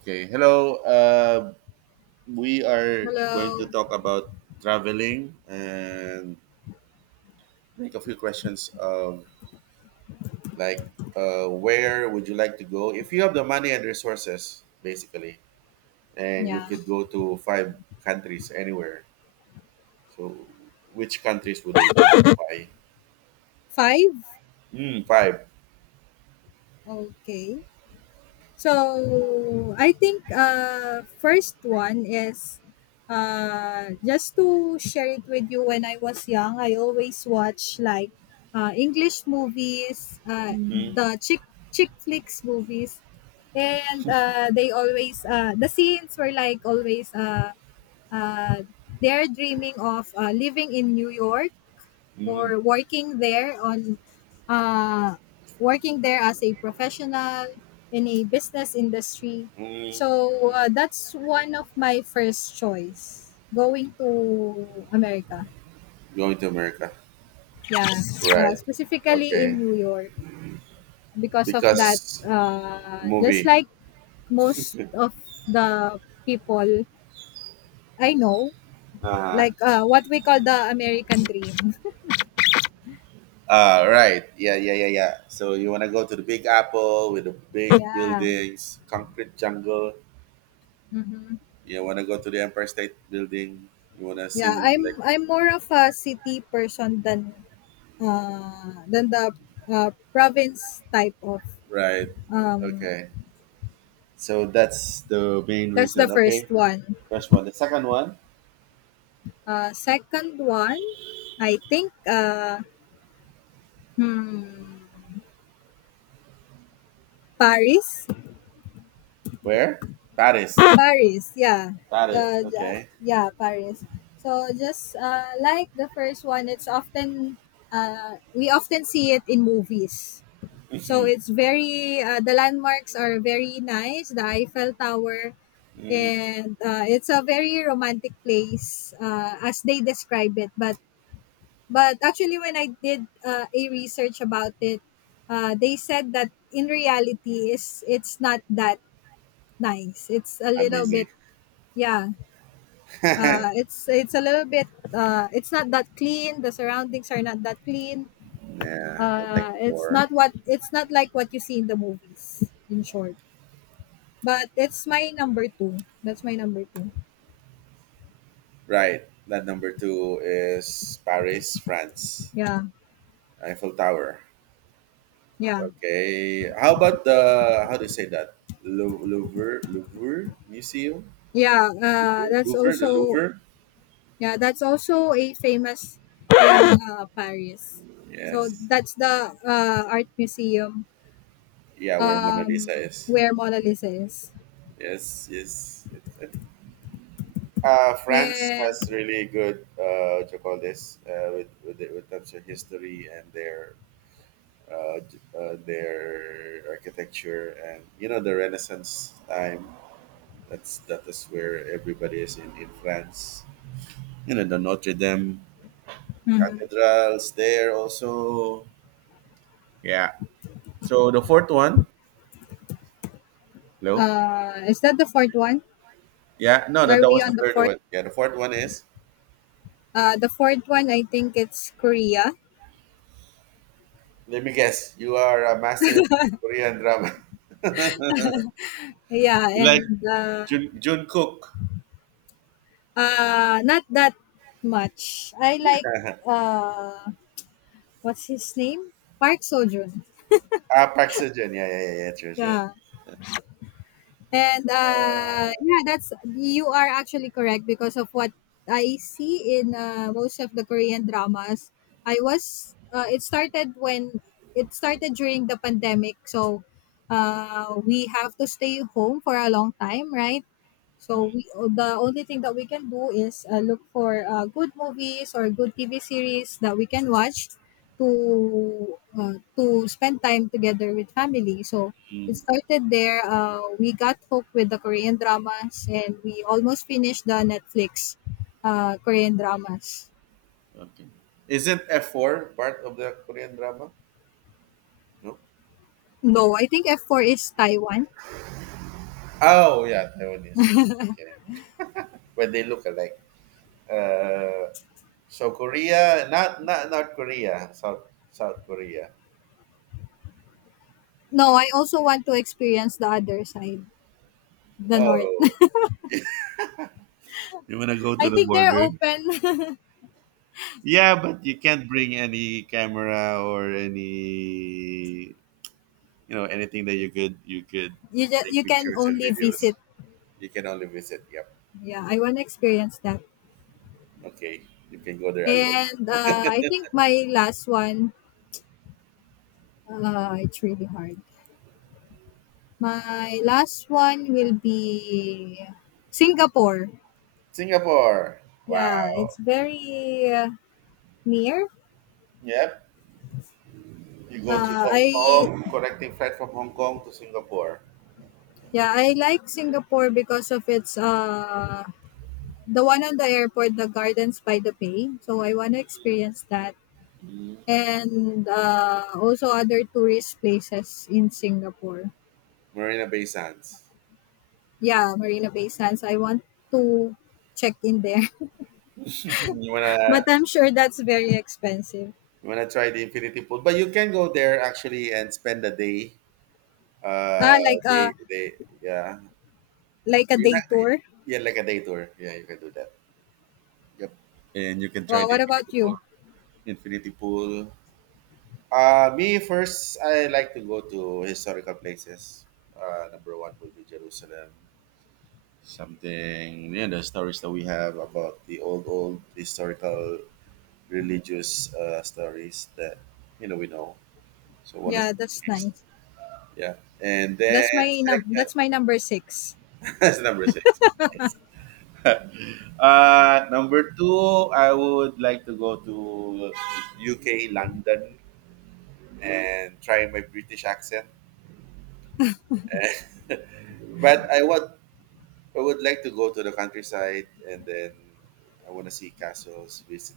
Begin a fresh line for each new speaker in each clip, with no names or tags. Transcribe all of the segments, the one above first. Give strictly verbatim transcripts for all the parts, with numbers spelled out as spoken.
Okay, hello. Uh, we are going
Hello.
to talk about traveling and make a few questions of like, uh, where would you like to go if you have the money and resources, basically, and you
Yeah.
could go to five countries anywhere. So, which countries would they be? And why?
Five?
Mm, five.
Okay. So I think uh first one is uh just to share it with you when I was young, I always watch like uh English movies, uh
Mm,
the chick chick flicks movies. And uh they always uh the scenes were like always uh uh they're dreaming of uh living in New York
mm,
or working there on uh, working there as a professional in a business industry.
mm.
So uh, that's one of my first choice going to America.
Going to America,
Yeah, uh,
right?
specifically in
Okay,
New York because of that.
because
Uh, just
movie.
like most of the people I know,
Uh-huh.
like uh, what we call the American dream.
Uh, right. Yeah, yeah, yeah, yeah. So you want to go to the Big Apple with the big
Yeah.
buildings, concrete jungle.
Mhm.
You want to go to the Empire State Building. You want to
Yeah,
sing like.
I'm I'm more of a city person than uh than the uh, province type of
Right.
um
Okay. So that's the main
that's the
reason.
first
Okay.
one.
First one. The second one.
Uh second one, I think uh hmm Paris.
Where? Paris.
Paris, yeah.
Paris.
Uh j-
Okay.
yeah, Paris. So just uh like the first one, it's often uh we often see it in movies. So it's very uh, the landmarks are very nice, the Eiffel Tower,
Mm,
and uh, it's a very romantic place, uh, as they describe it, but but actually when I did uh, a research about it, uh, they said that in reality is it's not that nice, it's a little bit,
amazing.
yeah.
Yeah,
Uh, it's it's a little bit, uh, it's not, that clean the surroundings are not that clean
I
uh,
like
it's
before.
not what it's not like what you see in the movies, in short, but it's my number two that's my number two,
Right. That number two is Paris, France.
yeah
Eiffel Tower.
yeah.
Okay. How about the how do you say that? Lou- Louvre, Louvre Museum,
Yeah, uh,
Louvre,
that's
Louvre, the
also,
Louvre.
yeah, that's also a famous uh, Paris. So
Yes.
that's the uh, art museum,
Yeah, where Mona Lisa
um,
is.
where Mona Lisa is.
Yes, yes. It's- I think, Uh, France
And
has really good, uh, what you call this, uh, with with the, with terms of history and their, uh, j- uh, their architecture, and you know the Renaissance time. That's that is where everybody is in in France. You know the Notre Dame
mhm.
cathedrals there also. Yeah. So the fourth one. Hello?
Uh, is that the fourth one?
Yeah, no, that,
Are
that
we
was the
on the
third
fourth?
one. Yeah, the fourth one is,
Uh, the fourth one, I think it's Korea.
let me guess, you are a massive Korean drama.
Yeah,
You like
and uh,
Jun Jungkook.
uh, not that much. I like, uh, what's his name? Park Sojourn.
Ah, Park Seo-joon. Yeah, yeah, yeah, yeah, sure, sure.
Yeah, and uh, yeah, that's, you are actually correct because of what I see in, uh, most of the Korean dramas. I was uh, it started when It started during the pandemic, so uh, we have to stay home for a long time, right? So we the only thing that we can do is uh, look for uh, good movies or good T V series that we can watch to uh, to spend time together with family. So it
Hmm.
started there. Uh, we got hooked with the Korean dramas, and we almost finished the Netflix, uh, Korean dramas.
Okay. Isn't F four part of the Korean drama? No.
No, I think f four is Taiwan.
Oh, yeah, Taiwanese. Okay. When they look alike. Uh, so Korea, not not not Korea, South South Korea.
No, I also want to experience the other side, the north.
Oh, you wanna go to
I
the
think they're
border?
open.
Yeah, but you can't bring any camera or any, you know anything that you could you could
You just,
take
you can
pictures and
only
videos.
visit.
You can only visit. Yep.
Yeah, I want to
Yeah.
experience that.
Okay, you can go there alone.
And uh, I think my last one, uh, it's really hard. My last one will be Singapore.
Singapore.
Yeah, it's
Wow.
very uh, near.
Yep. You go to
Uh,
Hong
I
Kong, connecting flight from Hong Kong to Singapore.
Yeah, I like
Yep.
Singapore because of its uh the one on the airport, the Gardens by the Bay. So I want to experience that,
Mm.
and uh, also other tourist places in Singapore.
Marina Bay Sands.
Yeah, Marina Bay Sands. I want to check in there,
you
but
wanna
I'm sure that's very expensive.
you wanna try the infinity pool, but you can go there actually and spend a day.
Ah,
Uh,
like
they
a
they Yeah.
like a
You're
day
not,
tour.
yeah, like a day tour. Yeah, you can do that. Yep. And you can try
Well,
the
what
infinity
about you?
pool. Infinity pool. Uh, me first. I like to go to historical places. Uh, number one would be Jerusalem. Something, yeah, the stories that we have about the old old historical religious, uh, stories that you know we know. So one is,
Yeah, that's nice.
yeah, and then
That's my num-
second.
that's my number six.
That's number six. uh, number two, I would like to go to U K, London, and try my British accent. But I would I would like to go to the countryside, and then I want to see castles, visit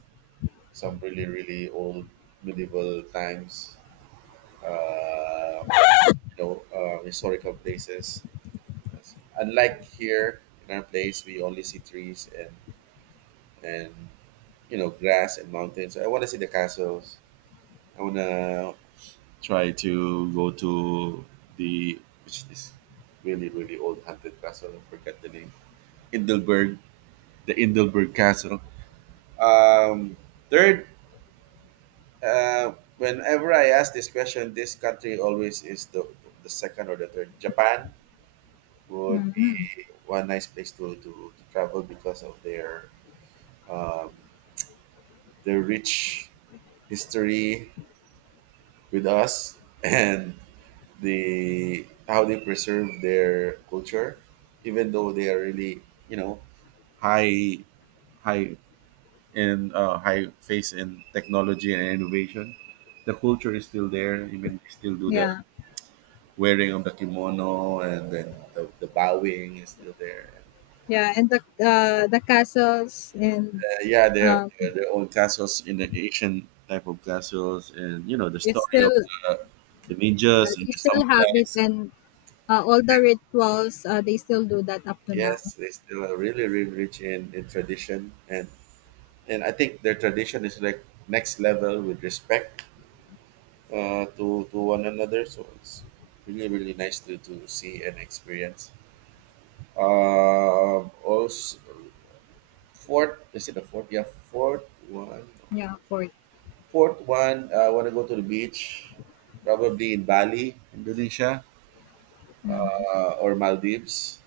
some really, really old medieval times, uh, you know, uh, historical places. Unlike here in our place, we only see trees and and you know grass and mountains. So I want to see the castles. I wanna try to go to the, which is really, really old haunted castle. I forgot the name. Indelberg, the Indelberg Castle. Um, third, uh, whenever I ask this question, this country always is the the second or the third. Japan would be one nice place to to, to travel because of their um, their rich history with us and the how they preserve their culture, even though they are really, you know high high in, uh, high face in technology and innovation. The culture is still there. Even they still do the
Yeah,
wearing of the kimono, and then the, the bowing is still there.
yeah, and the uh, the castles and,
Uh, yeah, they have
um,
they their own castles in the Asian type of castles, and you know the
it's
story
still,
of the, the
yeah,
ninjas and
they
the
still have it,
samurais.
and uh, all the rituals, uh, they still do that up to now.
Yes, they still are really, really rich in, in tradition, and and I think their tradition is like next level with respect, uh, to to one another. So it's really, really nice to to see and experience. Um, also fourth, is it the fourth? Yeah, fourth one.
Yeah, for
Fourth one. uh, I want to go to the beach, probably in Bali, Indonesia, uh, or Maldives.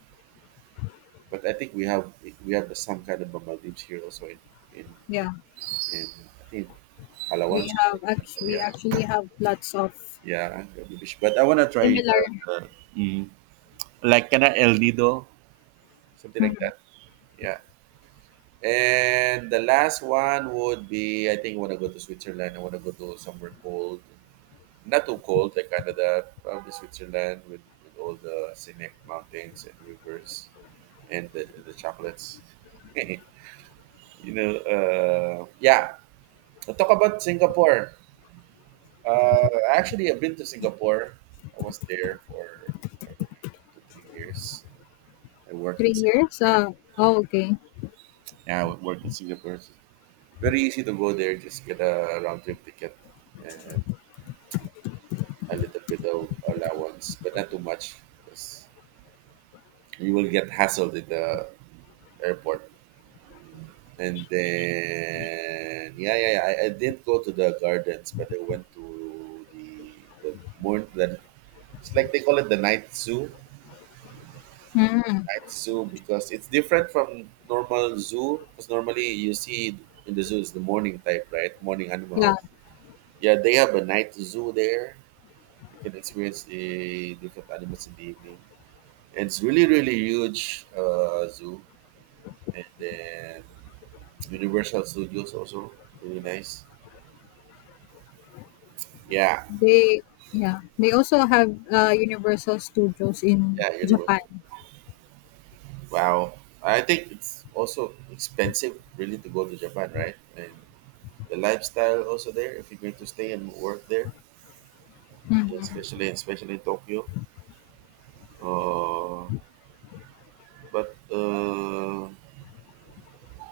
But I think we have we have the, some kind of a Maldives here also in in in,
yeah,
in I think
we
Palawan.
have actually, we
Yeah.
actually have lots of
Yeah, Gabi Fish. But I wanna try
similar,
the the mm, like kinda El Nido, something like
mm,
that. Yeah. And the last one would be, I think, I wanna go to Switzerland. I wanna go to somewhere cold. Not too cold, like Canada, probably Switzerland with, with all the scenic mountains and rivers and the, the chocolates. you know, uh, yeah. Let's talk about Singapore. Uh, actually, I've been to Singapore. I was there for probably two to three years. I worked
three
in
years.
Singapore.
Uh, oh, okay.
Yeah, I worked in Singapore. It's very easy to go there, just get a round trip ticket and a little bit of allowance, but not too much because you will get hassled at the airport. And then, yeah, yeah, yeah. I, I did go to the gardens, but I went to the the more the it's like they call it the night zoo.
Mm,
Night zoo, because it's different from normal zoo. Because normally you see in the zoo is the morning type, right? Morning
yeah,
animals. Yeah, they have a night zoo there. You can experience the different animals in the evening. And it's really, really huge, uh, zoo. And then Universal Studios also really nice. Yeah,
they yeah they also have uh, Universal Studios in
yeah,
Japan.
Universal. Wow, I think it's also expensive really to go to Japan, right? And the lifestyle also there if you're going to stay and work there, yeah, especially especially in Tokyo. Uh, but uh,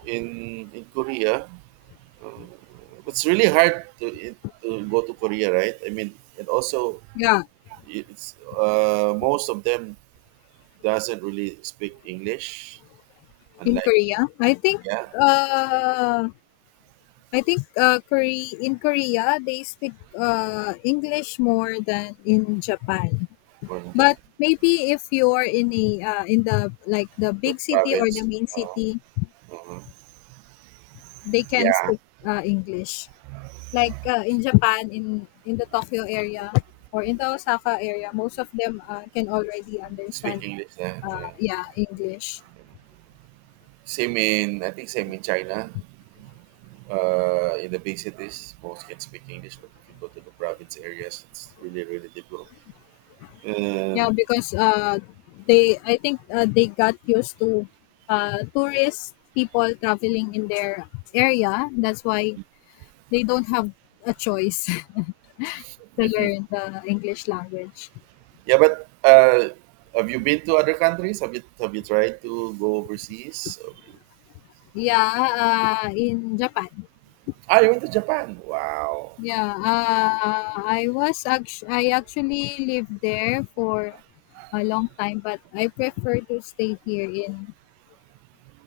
in in Korea, it's really hard to, it- to go to Korea, right? I mean, and also
Yeah,
it's uh, most of them doesn't really speak English,
in
unlike,
Korea, I think.
yeah,
Uh, I think uh, Korea, in Korea they speak uh, English more than in Japan.
one
But
Japan
maybe if you're in a uh, in the like the big city or the
province.
main
Uh,
city,
uh
they can
Yeah,
speak uh, English. Like uh, in Japan, in in the Tokyo area or in the Osaka area, most of them uh, can already
speak
understand.
English. Yeah,
Uh,
yeah.
yeah, English.
Same in, I think, same in China. Uh, in the big cities, most can speak English, but if you go to the province areas, it's really, really difficult.
Yeah,
Um,
because uh, they, I think uh, they got used to uh, tourist people traveling in their area. That's why they don't have a choice to learn the English language.
Yeah, but uh, have you been to other countries? Have you have you tried to go overseas? Have you-
Yeah, uh, in Japan.
Ah, you went to Japan. Wow.
Yeah, uh, I was act- I actually lived there for a long time, but I prefer to stay here in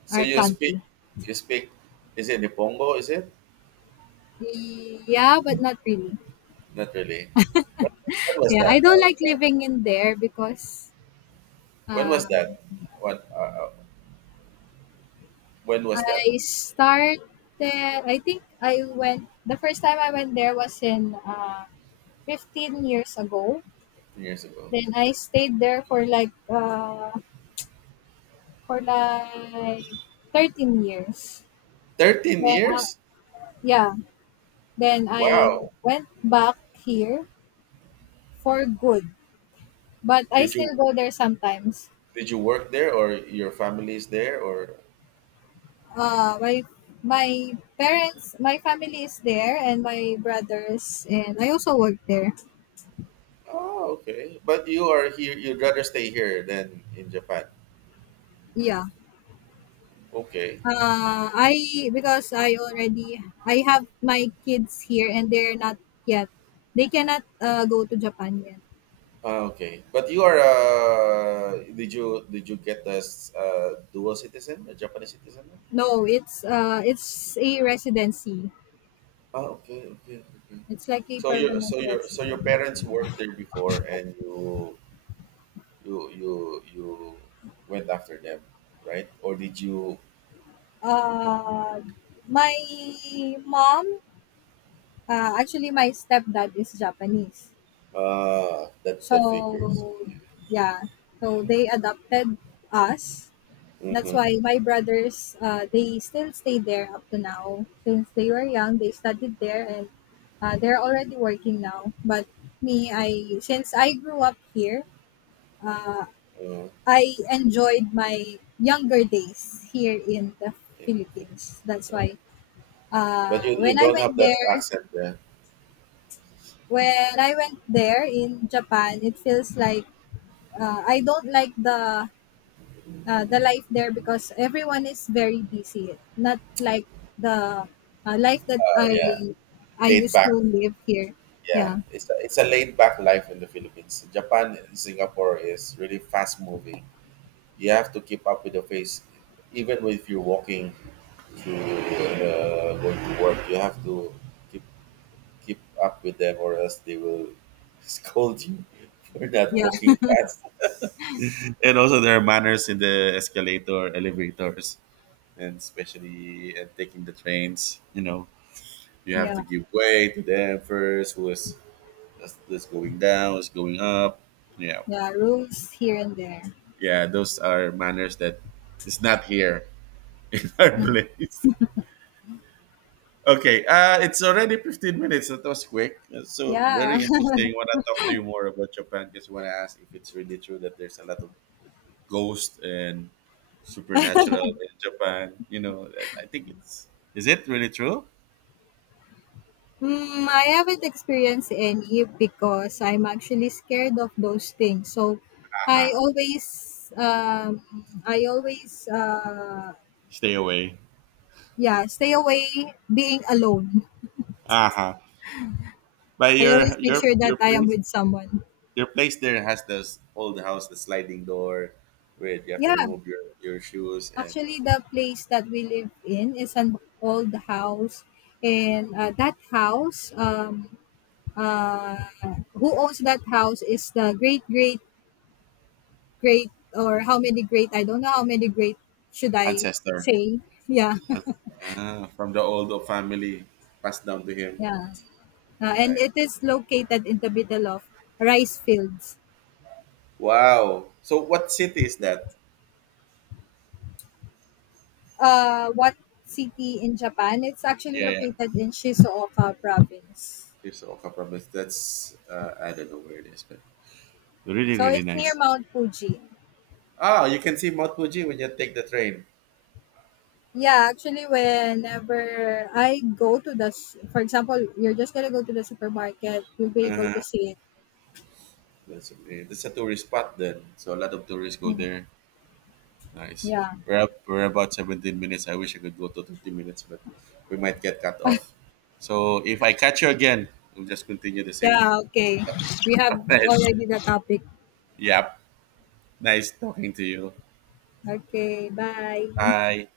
So
our
you speak
country.
you speak is it Nipongo, is it?
Yeah, but not really.
Not really. When, when was
Yeah, I
that?
don't
How was
like
that?
living in there because
When
Uh,
was that? What uh, uh, when was that?
I started. I think I went. The first time I went there was in uh, fifteen years ago.
ten years ago.
Then I stayed there for like uh, for like thirteen years.
thirteen
Then uh,
years?
yeah. Then I
Wow.
went back here for good. But I
Did
still
you
go there sometimes.
did you work there, or your family is there, or?
Uh, my my parents, my family is there, and my brothers, and I also work there.
Oh, okay. But you are here, you'd rather stay here than in Japan.
Yeah.
Okay.
Uh, I Because I already I have my kids here and they're not yet. They cannot uh, go to Japan yet.
Ah, okay, but you are uh, did you did you get as, uh, dual citizen, a Japanese citizen?
No, it's uh it's a residency.
Ah, okay, okay, okay.
It's like a
So your
permanent
so your so your
resident.
parents worked there before, and you you you you went after them, right? Or did you?
Uh, my mom, uh, actually my stepdad is Japanese.
Ah, that
So
that figures.
yeah, so they adopted us. That's why
Mm-hmm.
my brothers, uh, they still stay there up to now. Since they were young, they studied there and uh, they're already working now. But me, I since I grew up here, uh,
Uh,
I enjoyed my younger days here in the
it- it,
Philippines. That's why
uh,
uh,
but you,
when
you
I
don't
went
have that
there,
accent there.
when I went there in Japan, it feels like uh, I don't like the uh, the life there because everyone is very busy. Not like the uh, life that
Uh,
I
yeah,
I
laid
used
back.
to live here.
Yeah,
Yeah,
it's a, it's a laid back life in the Philippines. Japan and Singapore is really fast moving. You have to keep up with the pace, even if you're walking, to uh, going to work. You have to keep keep up with them, or else they will scold you for not
yeah,
walking fast. And also, there are manners in the escalator, elevators, and especially, uh, taking the trains. You know, you have
yeah,
to give way to them first. Who is that's, that's going down, it's going up. Yeah,
yeah. Rules here and there.
yeah, those are manners that is not here in our place. Okay, uh, it's already fifteen minutes, so That was quick. Uh, So,
Yeah.
very interesting. Want to talk to you more about Japan because want to ask if it's really true that there's a lot of ghosts and supernatural in Japan. You know, I I think it's. Is it really true?
Mm, I haven't experienced any because I'm actually scared of those things. So I always um I always uh
Stay away.
yeah, stay away being alone.
Uh huh. But
I always
your
make
your
sure that
your
I am
place.
with someone.
Your place there has this old house, the sliding door, where you have to
Yeah.
remove your, your shoes and
Actually, the place that we live in is an old house, and uh, that house, um, uh, who owns that house is the great, great, great, or how many great? I don't know how many great should I
ancestor,
say. Yeah,
ah, from the old family, passed down to him.
yeah, uh, and
Right.
it is located in the middle of rice fields.
Wow. So what city is that?
Uh, what city in Japan? It's actually
Yeah, yeah.
located in Shizuoka province,
There's Okafor, but that's uh, I don't know where it is, but really,
so
really
it's near
nice.
Mount Fuji.
Oh, you can see Mount Fuji when you take the train.
Yeah, actually, whenever I go to the, s- for example, you're just gonna go to the supermarket, you'll be able to
Uh-huh.
see it.
That's, uh, that's a tourist spot then, so a lot of tourists go
Mm,
there. Nice.
yeah.
We're up, we're about seventeen minutes. I wish I could go to thirty minutes, but we might get cut off. So if I catch you again, we'll just continue the same
Yeah, okay.
topic.
We have
Right.
already the topic.
Yep. Nice talking to you.
Okay, bye.
Hi.